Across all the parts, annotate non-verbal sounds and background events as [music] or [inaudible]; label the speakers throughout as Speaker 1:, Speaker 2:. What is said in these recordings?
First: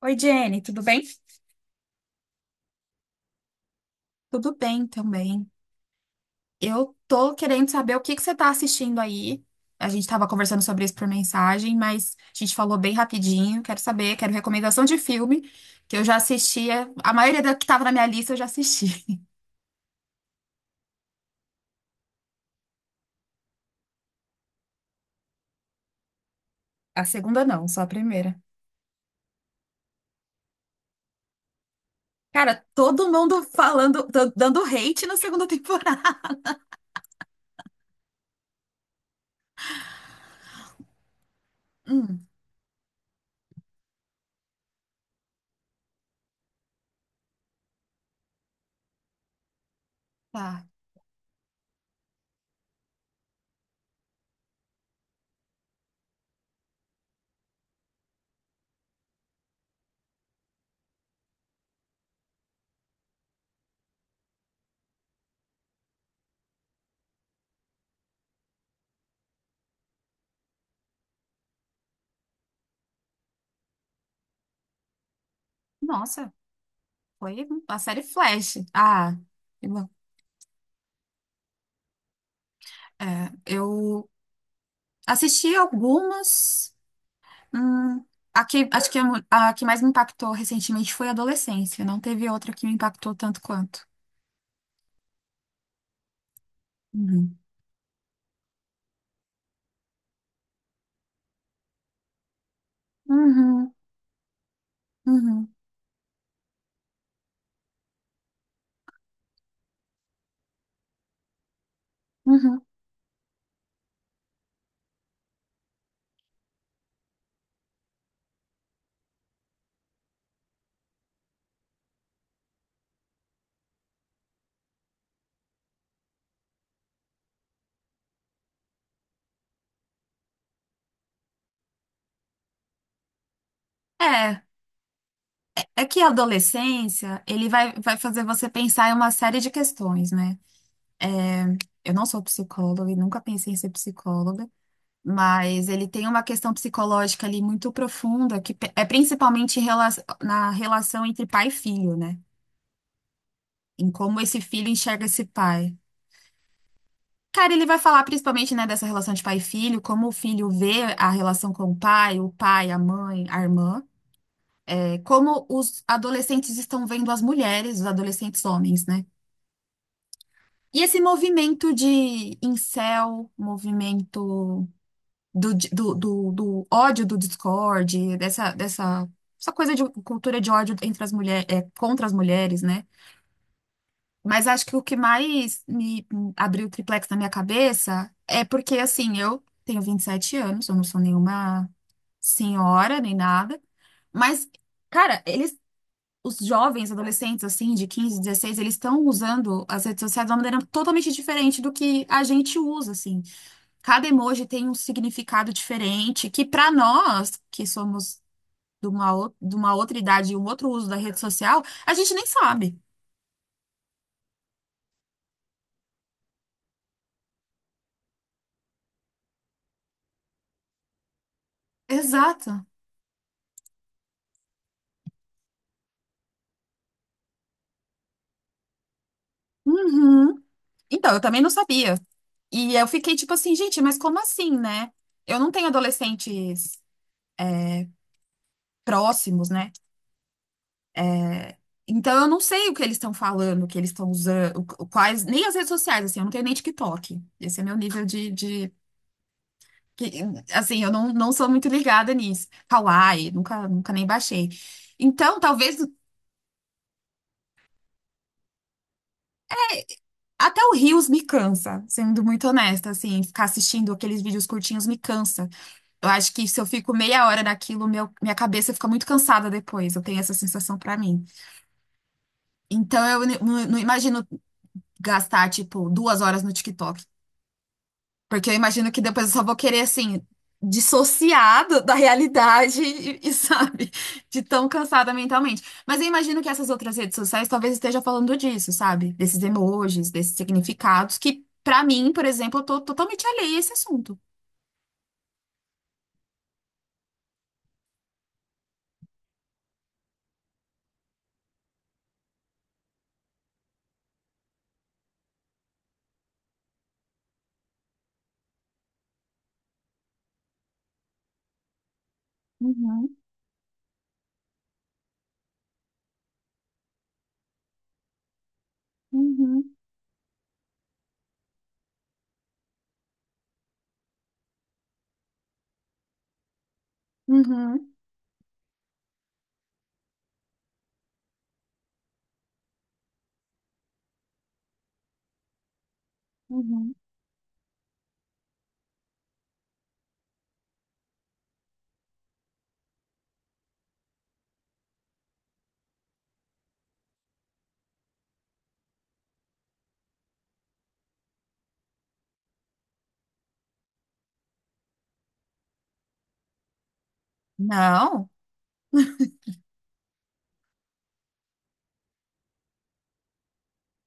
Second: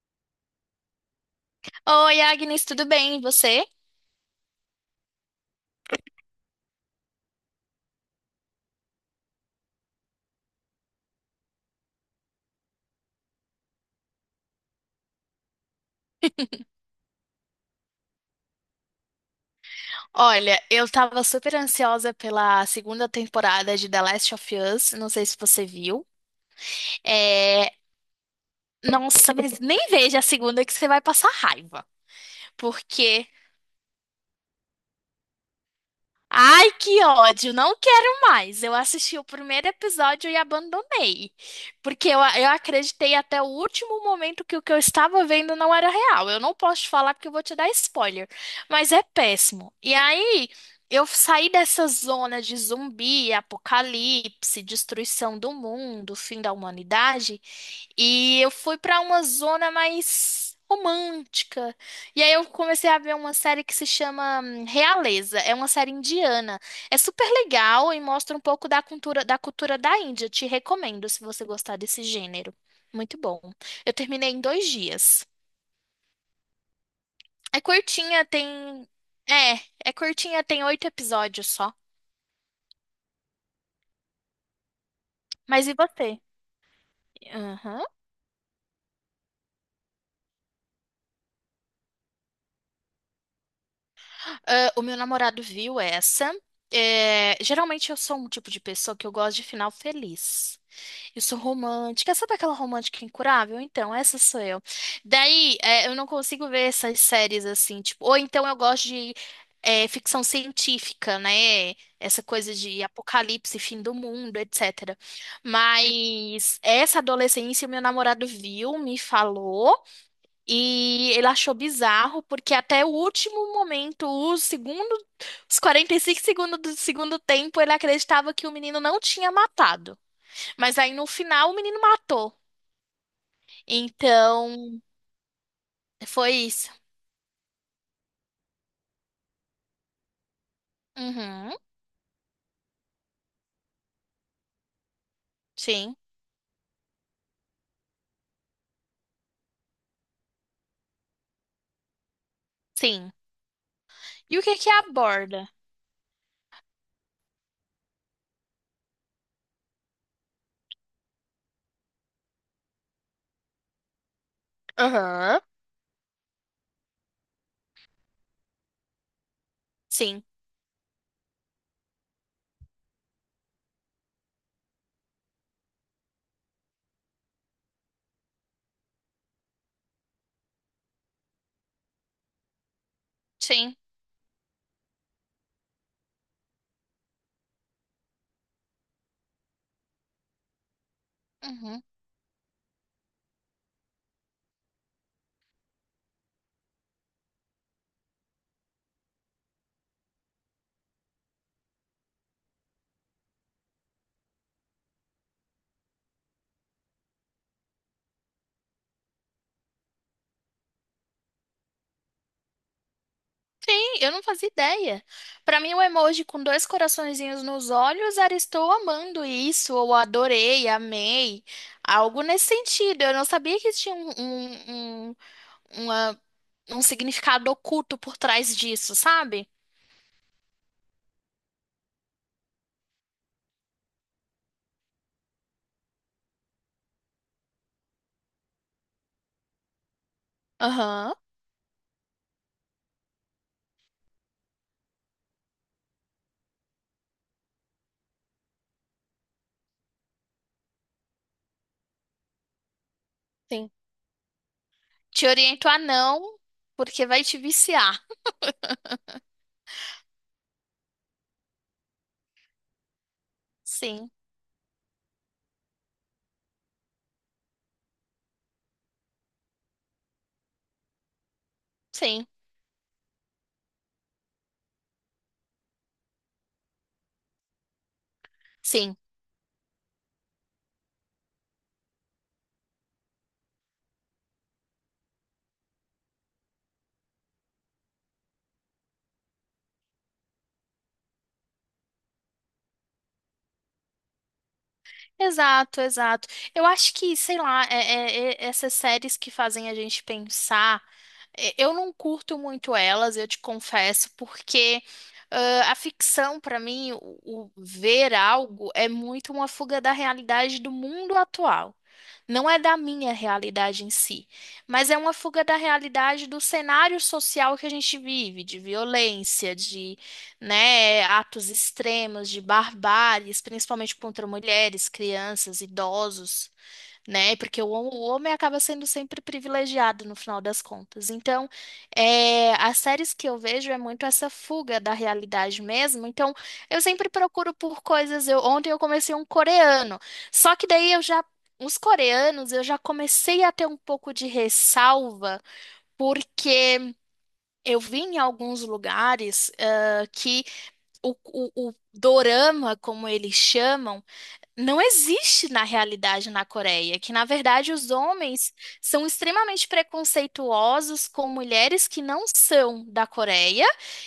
Speaker 1: Oi, Jenny, tudo bem?
Speaker 2: Oi, Agnes, tudo bem? E você?
Speaker 1: Tudo bem também. Eu tô querendo saber o que que você tá assistindo aí. A gente tava conversando sobre isso por mensagem, mas a gente falou bem rapidinho. Quero saber, quero recomendação de filme que eu já assistia. A maioria da que tava na minha lista eu já assisti.
Speaker 2: Olha, eu tava super ansiosa pela segunda temporada de The Last of Us, não sei se você viu.
Speaker 1: A segunda não,
Speaker 2: É...
Speaker 1: só a primeira.
Speaker 2: Nossa, mas nem veja a segunda que você vai passar raiva,
Speaker 1: Cara, todo
Speaker 2: porque
Speaker 1: mundo falando, dando hate na segunda temporada. [laughs]
Speaker 2: ai, que ódio, não quero mais. Eu assisti o primeiro episódio e abandonei, porque eu,
Speaker 1: Hum,
Speaker 2: eu acreditei até o último momento que o que eu estava vendo não era real. Eu não posso te falar porque eu vou te dar spoiler, mas é péssimo. E aí,
Speaker 1: tá.
Speaker 2: eu saí dessa zona de zumbi, apocalipse, destruição do mundo, fim da humanidade, e eu fui para uma zona mais romântica. E aí eu comecei a ver uma série que se chama Realeza. É uma série indiana. É super legal e mostra um pouco da cultura da Índia. Te recomendo se você gostar desse gênero. Muito bom. Eu terminei em dois dias.
Speaker 1: Nossa, foi
Speaker 2: É
Speaker 1: a série
Speaker 2: curtinha,
Speaker 1: Flash.
Speaker 2: tem.
Speaker 1: Ah, que bom.
Speaker 2: É, é curtinha, tem oito episódios só.
Speaker 1: É, eu assisti
Speaker 2: Mas e você?
Speaker 1: algumas.
Speaker 2: Aham.
Speaker 1: Hum, a que, acho que a, a que mais me impactou recentemente foi a adolescência. Não teve outra que me impactou tanto quanto.
Speaker 2: Ah, o meu namorado viu essa. É,
Speaker 1: Uhum.
Speaker 2: geralmente eu sou um tipo de pessoa que eu gosto de final feliz. Eu sou romântica. Sabe aquela romântica incurável?
Speaker 1: Uhum,
Speaker 2: Então, essa sou eu.
Speaker 1: uhum,
Speaker 2: Daí, é, eu não consigo ver essas séries assim, tipo, ou então eu gosto de, é, ficção científica, né? Essa coisa
Speaker 1: uhum.
Speaker 2: de apocalipse, fim do mundo, etc. Mas essa adolescência, meu namorado viu, me falou, e ele achou bizarro, porque até o último momento, os 45 segundos do segundo tempo, ele acreditava que o menino não tinha matado. Mas aí no final o menino matou.
Speaker 1: É,
Speaker 2: Então,
Speaker 1: é que a
Speaker 2: foi isso.
Speaker 1: adolescência, ele vai, vai fazer você pensar em uma série de questões, né?
Speaker 2: Uhum.
Speaker 1: Eu não sou psicóloga e nunca pensei em ser psicóloga, mas ele
Speaker 2: Sim.
Speaker 1: tem uma questão psicológica ali muito profunda, que é principalmente na relação entre pai e filho, né?
Speaker 2: Sim.
Speaker 1: Em como
Speaker 2: E
Speaker 1: esse
Speaker 2: o que
Speaker 1: filho
Speaker 2: que
Speaker 1: enxerga esse
Speaker 2: aborda?
Speaker 1: pai. Cara, ele vai falar principalmente, né, dessa relação de pai e filho, como o filho vê a relação com o pai, a mãe, a irmã, é,
Speaker 2: Aham.
Speaker 1: como os adolescentes estão vendo as mulheres, os adolescentes homens, né?
Speaker 2: Sim.
Speaker 1: E esse movimento de incel, movimento do ódio do Discord, dessa essa coisa de cultura de ódio entre as mulheres, contra as mulheres, né?
Speaker 2: Sim.
Speaker 1: Mas acho que o que mais me abriu o triplex na minha cabeça é porque, assim, eu tenho 27 anos, eu não sou nenhuma
Speaker 2: Uhum.
Speaker 1: senhora nem nada, mas, cara, eles, os jovens, adolescentes, assim, de 15 16 eles estão usando as redes sociais de uma maneira totalmente diferente do que a gente usa, assim. Cada emoji tem um significado diferente, que pra nós, que somos de uma, de uma outra idade e um outro uso da rede social, a gente nem sabe.
Speaker 2: Sim, eu não fazia ideia. Pra mim, o emoji com dois coraçõezinhos nos olhos era estou amando isso, ou adorei, amei. Algo nesse
Speaker 1: Exato.
Speaker 2: sentido. Eu não sabia que tinha uma- um significado oculto por trás disso, sabe?
Speaker 1: Uhum. Então, eu também não sabia. E eu fiquei tipo assim, gente, mas como assim, né? Eu não tenho adolescentes próximos, né?
Speaker 2: Aham.
Speaker 1: É, então eu não sei o que eles estão falando, o que eles estão usando, quais, nem as redes sociais, assim, eu não tenho nem TikTok. Esse é meu nível de, de que- assim, eu não, não sou muito ligada nisso. Kawaii, nunca,
Speaker 2: Sim.
Speaker 1: nunca nem baixei.
Speaker 2: Te
Speaker 1: Então,
Speaker 2: oriento
Speaker 1: talvez
Speaker 2: a não, porque vai te viciar.
Speaker 1: até o Reels me cansa, sendo muito honesta, assim, ficar assistindo
Speaker 2: Sim,
Speaker 1: aqueles vídeos curtinhos me cansa. Eu acho que se eu fico meia hora naquilo, meu, minha cabeça fica muito cansada depois. Eu tenho essa sensação pra mim.
Speaker 2: sim,
Speaker 1: Então eu não imagino gastar, tipo, 2 horas no TikTok. Porque eu imagino
Speaker 2: sim.
Speaker 1: que depois eu só vou querer, assim, dissociado da realidade e, sabe, de tão cansada mentalmente. Mas eu imagino que essas outras redes sociais talvez esteja falando disso, sabe? Desses emojis, desses significados, que pra mim, por exemplo, eu tô totalmente alheia a esse assunto.
Speaker 2: Exato, exato. Eu acho que, sei lá, essas séries que fazem a gente pensar, é, eu não curto muito elas, eu te confesso, porque ah, a ficção, pra mim, o ver algo é muito uma fuga da realidade do mundo atual. Não é da minha
Speaker 1: Uhum,
Speaker 2: realidade em si, mas é uma fuga da realidade do cenário social que a gente vive, de violência,
Speaker 1: uhum,
Speaker 2: né, atos extremos de barbáries, principalmente contra mulheres, crianças, idosos, né, porque o,
Speaker 1: uhum,
Speaker 2: o homem acaba sendo sempre privilegiado no final das contas. Então, é, as séries que eu vejo é muito essa fuga da realidade mesmo. Então, eu
Speaker 1: uhum.
Speaker 2: sempre procuro por coisas. Eu, ontem eu comecei um coreano, só que daí eu já. Os coreanos, eu já comecei a ter um pouco de ressalva, porque eu vi em alguns lugares, ah, que o dorama, como eles chamam, não existe na realidade na Coreia, que na verdade os
Speaker 1: Não.
Speaker 2: homens são extremamente preconceituosos com mulheres que não são da Coreia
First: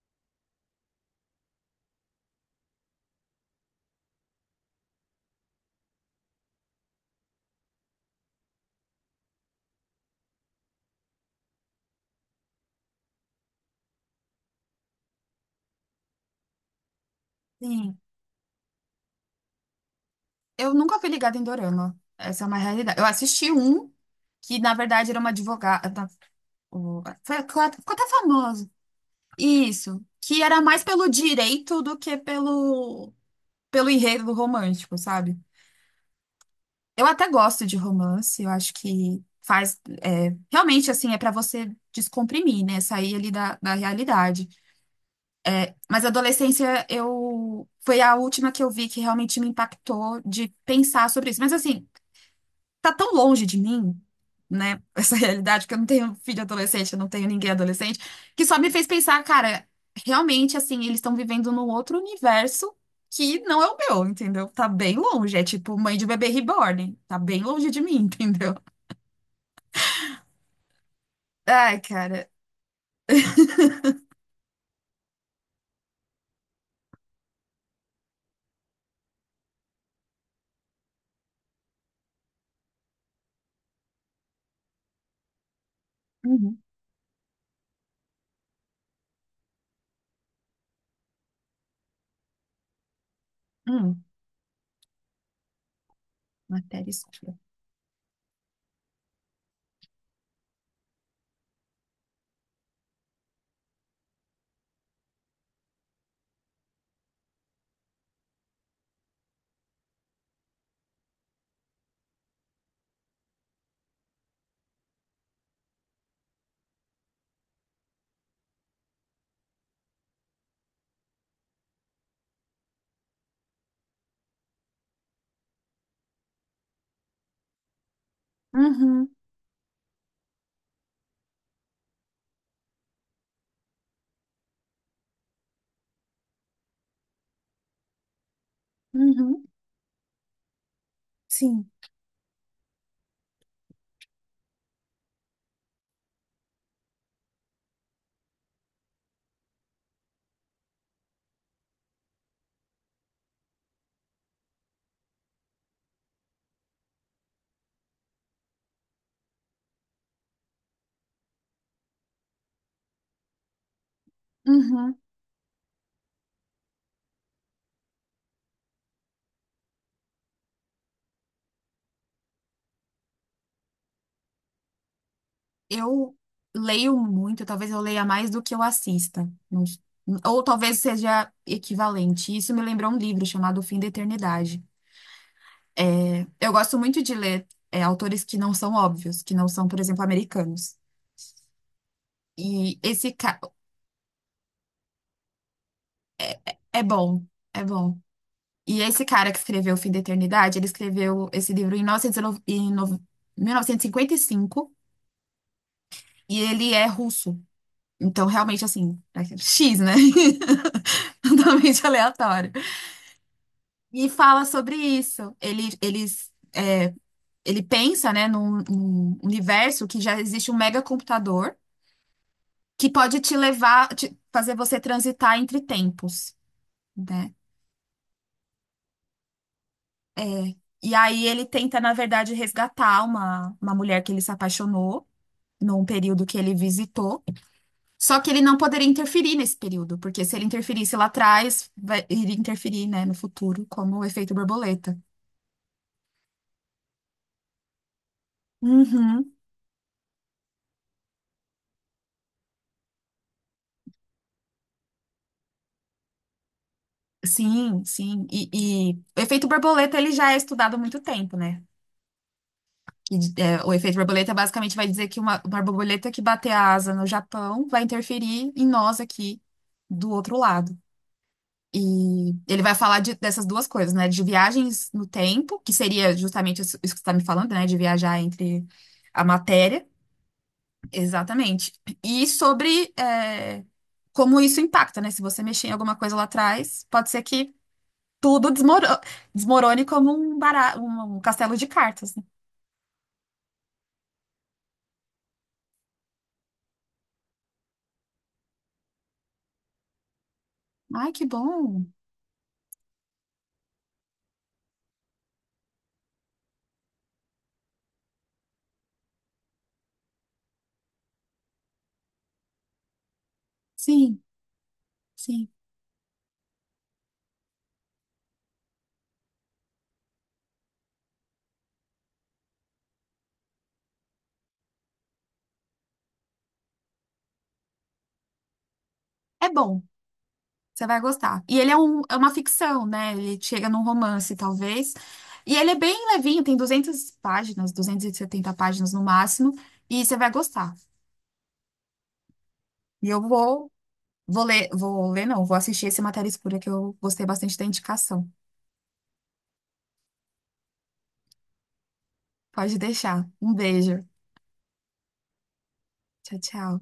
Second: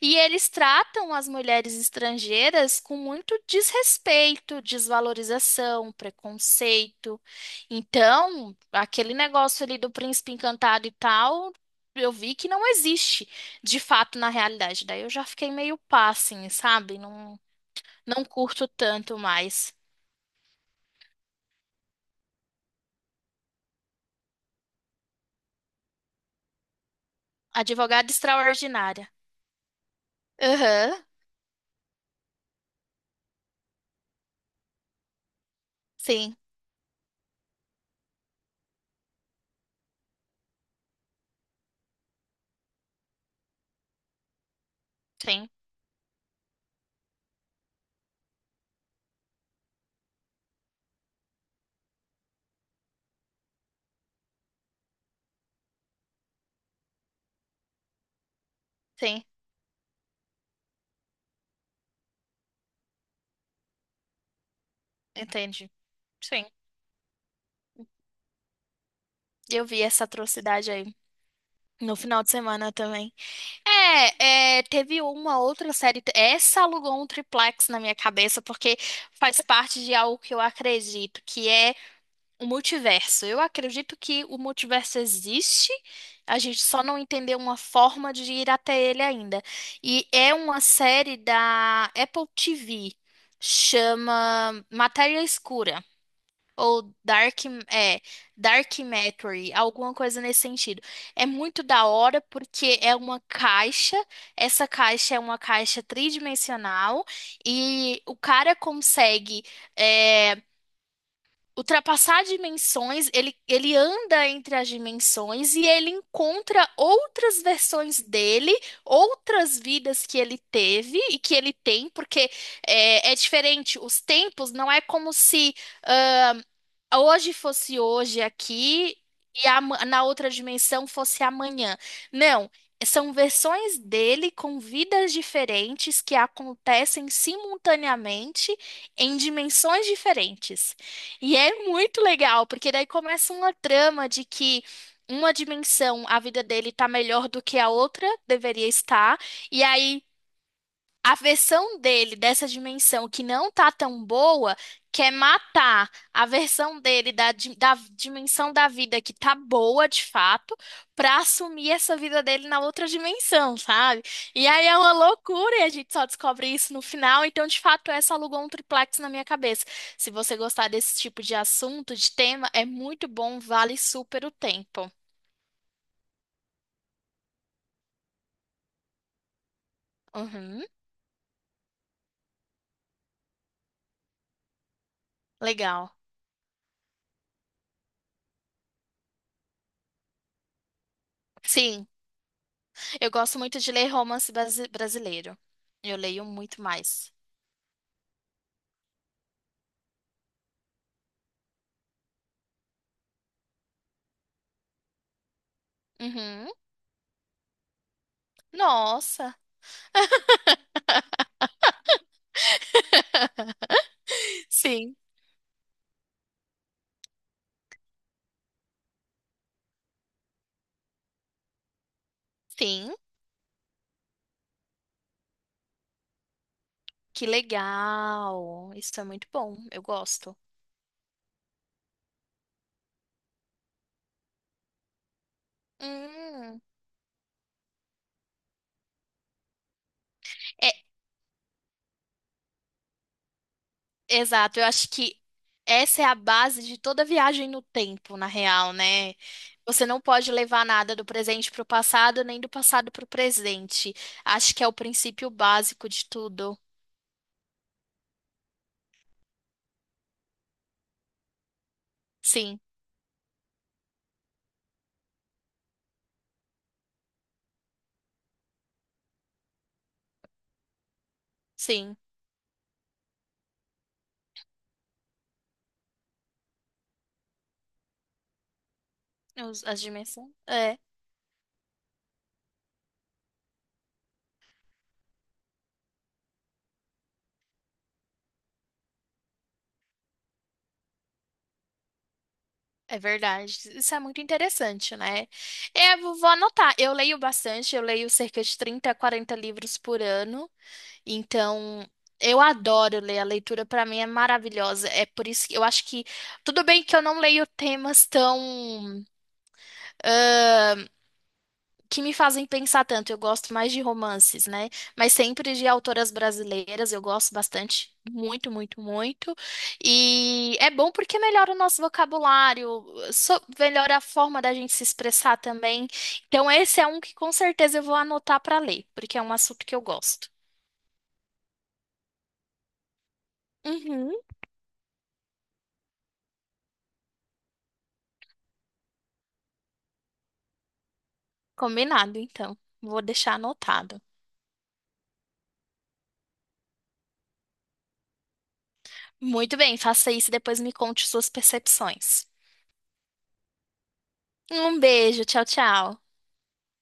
Speaker 2: e eles tratam as mulheres estrangeiras com muito desrespeito, desvalorização, preconceito. Então, aquele negócio ali do príncipe encantado e tal, eu vi que não existe de fato na realidade. Daí eu já fiquei meio pá, assim, sabe? Não,
Speaker 1: Sim.
Speaker 2: não curto tanto mais.
Speaker 1: Eu nunca fui ligada em Dorama. Essa é uma realidade. Eu assisti um que, na verdade, era uma advogada. Foi, ficou até
Speaker 2: Advogada
Speaker 1: famoso.
Speaker 2: extraordinária.
Speaker 1: Isso. Que era mais
Speaker 2: Aham,
Speaker 1: pelo direito do que pelo, pelo enredo romântico, sabe?
Speaker 2: sim,
Speaker 1: Eu até gosto de romance. Eu acho que faz. É, realmente, assim, é pra você descomprimir, né? Sair ali da, da realidade.
Speaker 2: sim,
Speaker 1: Mas a adolescência, eu. Foi a última que eu vi que realmente me impactou de pensar sobre isso. Mas, assim, tá tão longe de mim, né? Essa [laughs] realidade, que eu não tenho filho adolescente, eu não tenho ninguém adolescente, que só me fez pensar,
Speaker 2: sim,
Speaker 1: cara, realmente, assim, eles estão vivendo num outro universo que não é o meu, entendeu? Tá bem longe. É
Speaker 2: entendi.
Speaker 1: tipo mãe de bebê
Speaker 2: Sim,
Speaker 1: reborn. Tá bem longe de mim, [laughs] entendeu?
Speaker 2: eu vi essa atrocidade aí
Speaker 1: Ai,
Speaker 2: no final
Speaker 1: cara.
Speaker 2: de semana também. É, é, teve uma outra série. Essa alugou um triplex na minha cabeça, porque faz parte de algo que eu acredito, que é o multiverso. Eu acredito que o multiverso existe, a
Speaker 1: Uhum.
Speaker 2: gente só não entendeu uma forma de ir até ele ainda. E é uma série da Apple TV,
Speaker 1: Hum.
Speaker 2: chama Matéria Escura.
Speaker 1: Matéria
Speaker 2: Ou
Speaker 1: escura.
Speaker 2: Dark, é, Dark Matter, alguma coisa nesse sentido. É muito da hora porque é uma caixa, essa caixa é uma caixa tridimensional e o cara consegue. É, ultrapassar dimensões, ele anda entre as dimensões e ele encontra outras versões dele, outras vidas que ele teve e que ele tem, porque é, é diferente. Os tempos não é como se hoje fosse hoje aqui
Speaker 1: Uhum.
Speaker 2: e na outra dimensão fosse amanhã. Não, são versões dele com vidas diferentes que acontecem simultaneamente em
Speaker 1: Uhum.
Speaker 2: dimensões diferentes. E é
Speaker 1: Sim.
Speaker 2: muito legal, porque daí começa uma trama de que uma dimensão, a vida dele tá melhor do que a outra deveria estar, e aí a versão dele dessa dimensão que não tá tão boa quer matar a versão dele da, da dimensão da vida que tá boa de fato pra assumir essa vida dele na outra dimensão, sabe? E aí é uma
Speaker 1: Uhum.
Speaker 2: loucura e a gente só descobre isso no final. Então, de fato, essa alugou um triplex na minha cabeça. Se você gostar desse tipo de assunto, de tema, é muito bom, vale super o tempo.
Speaker 1: Eu leio muito, talvez eu leia mais do que eu assista. Não s- Ou
Speaker 2: Uhum,
Speaker 1: talvez seja equivalente. Isso me lembrou um livro chamado O Fim da Eternidade.
Speaker 2: legal.
Speaker 1: É, eu gosto muito de ler, é, autores que não são óbvios, que não são, por exemplo, americanos.
Speaker 2: Sim.
Speaker 1: E
Speaker 2: Eu
Speaker 1: esse cara
Speaker 2: gosto muito de ler romance brasileiro. Eu leio muito
Speaker 1: é
Speaker 2: mais.
Speaker 1: bom, é bom. E esse cara que escreveu O Fim da Eternidade, ele escreveu esse livro em 1909 em 1955 e cinquenta e cinco e
Speaker 2: Uhum.
Speaker 1: ele é russo. Então, realmente, assim, é
Speaker 2: Nossa.
Speaker 1: X, né? [laughs] Totalmente aleatório.
Speaker 2: [laughs]
Speaker 1: E fala sobre
Speaker 2: Sim.
Speaker 1: isso. Ele, eles, ele pensa, né, num, num universo que já existe um megacomputador que
Speaker 2: Sim.
Speaker 1: pode te levar, fazer você transitar entre tempos,
Speaker 2: Que
Speaker 1: né?
Speaker 2: legal. Isso é muito bom. Eu gosto.
Speaker 1: É. E aí ele tenta, na verdade, resgatar uma mulher que ele se apaixonou num período que ele
Speaker 2: Hum.
Speaker 1: visitou. Só que ele não poderia interferir nesse período, porque se ele
Speaker 2: É,
Speaker 1: interferisse lá atrás, vai, iria interferir, né, no futuro, como o efeito
Speaker 2: exato. Eu acho
Speaker 1: borboleta.
Speaker 2: que essa é a base de toda viagem no tempo, na real, né?
Speaker 1: Uhum.
Speaker 2: Você não pode levar nada do presente para o passado, nem do passado para o presente. Acho que é o princípio básico de tudo.
Speaker 1: Sim, sim. E o efeito borboleta ele já é estudado há muito tempo, né?
Speaker 2: Sim,
Speaker 1: E, é, o efeito borboleta basicamente vai dizer que uma borboleta que bater a asa no Japão vai interferir em nós aqui do outro lado.
Speaker 2: sim.
Speaker 1: E ele vai falar dessas duas coisas, né? De viagens no tempo, que seria justamente isso que você está me falando, né? De viajar entre a
Speaker 2: Os- as
Speaker 1: matéria.
Speaker 2: dimensões.
Speaker 1: Exatamente. E sobre, é, como isso impacta, né? Se você mexer em alguma coisa lá atrás, pode ser que Tudo desmoro- desmorone como um, um castelo de cartas, né?
Speaker 2: É verdade. Isso é muito interessante, né? Eu vou anotar. Eu leio bastante, eu leio cerca de 30 a 40 livros por ano.
Speaker 1: Ai, que bom.
Speaker 2: Então, eu adoro ler. A leitura para mim é maravilhosa. É por isso que eu acho que tudo bem que eu não leio temas tão que me fazem pensar tanto. Eu gosto mais de
Speaker 1: Sim,
Speaker 2: romances, né? Mas
Speaker 1: sim.
Speaker 2: sempre de autoras brasileiras, eu gosto bastante, muito, muito, muito. E é bom porque melhora o nosso vocabulário, melhora a forma da gente se expressar também. Então, esse é um que com certeza eu vou anotar para ler, porque é um
Speaker 1: É
Speaker 2: assunto que eu
Speaker 1: bom.
Speaker 2: gosto.
Speaker 1: Você vai gostar. E ele é, é uma ficção, né? Ele chega num
Speaker 2: Uhum.
Speaker 1: romance, talvez. E ele é bem levinho, tem 200 páginas, 270 páginas no máximo. E você vai gostar.
Speaker 2: Combinado, então. Vou
Speaker 1: E eu
Speaker 2: deixar
Speaker 1: vou,
Speaker 2: anotado.
Speaker 1: vou ler, não, vou assistir esse Matéria Escura que eu gostei bastante da indicação.
Speaker 2: Muito bem, faça isso e depois me conte suas percepções.
Speaker 1: Pode deixar. Um beijo.
Speaker 2: Um beijo, tchau, tchau.
Speaker 1: Tchau, tchau.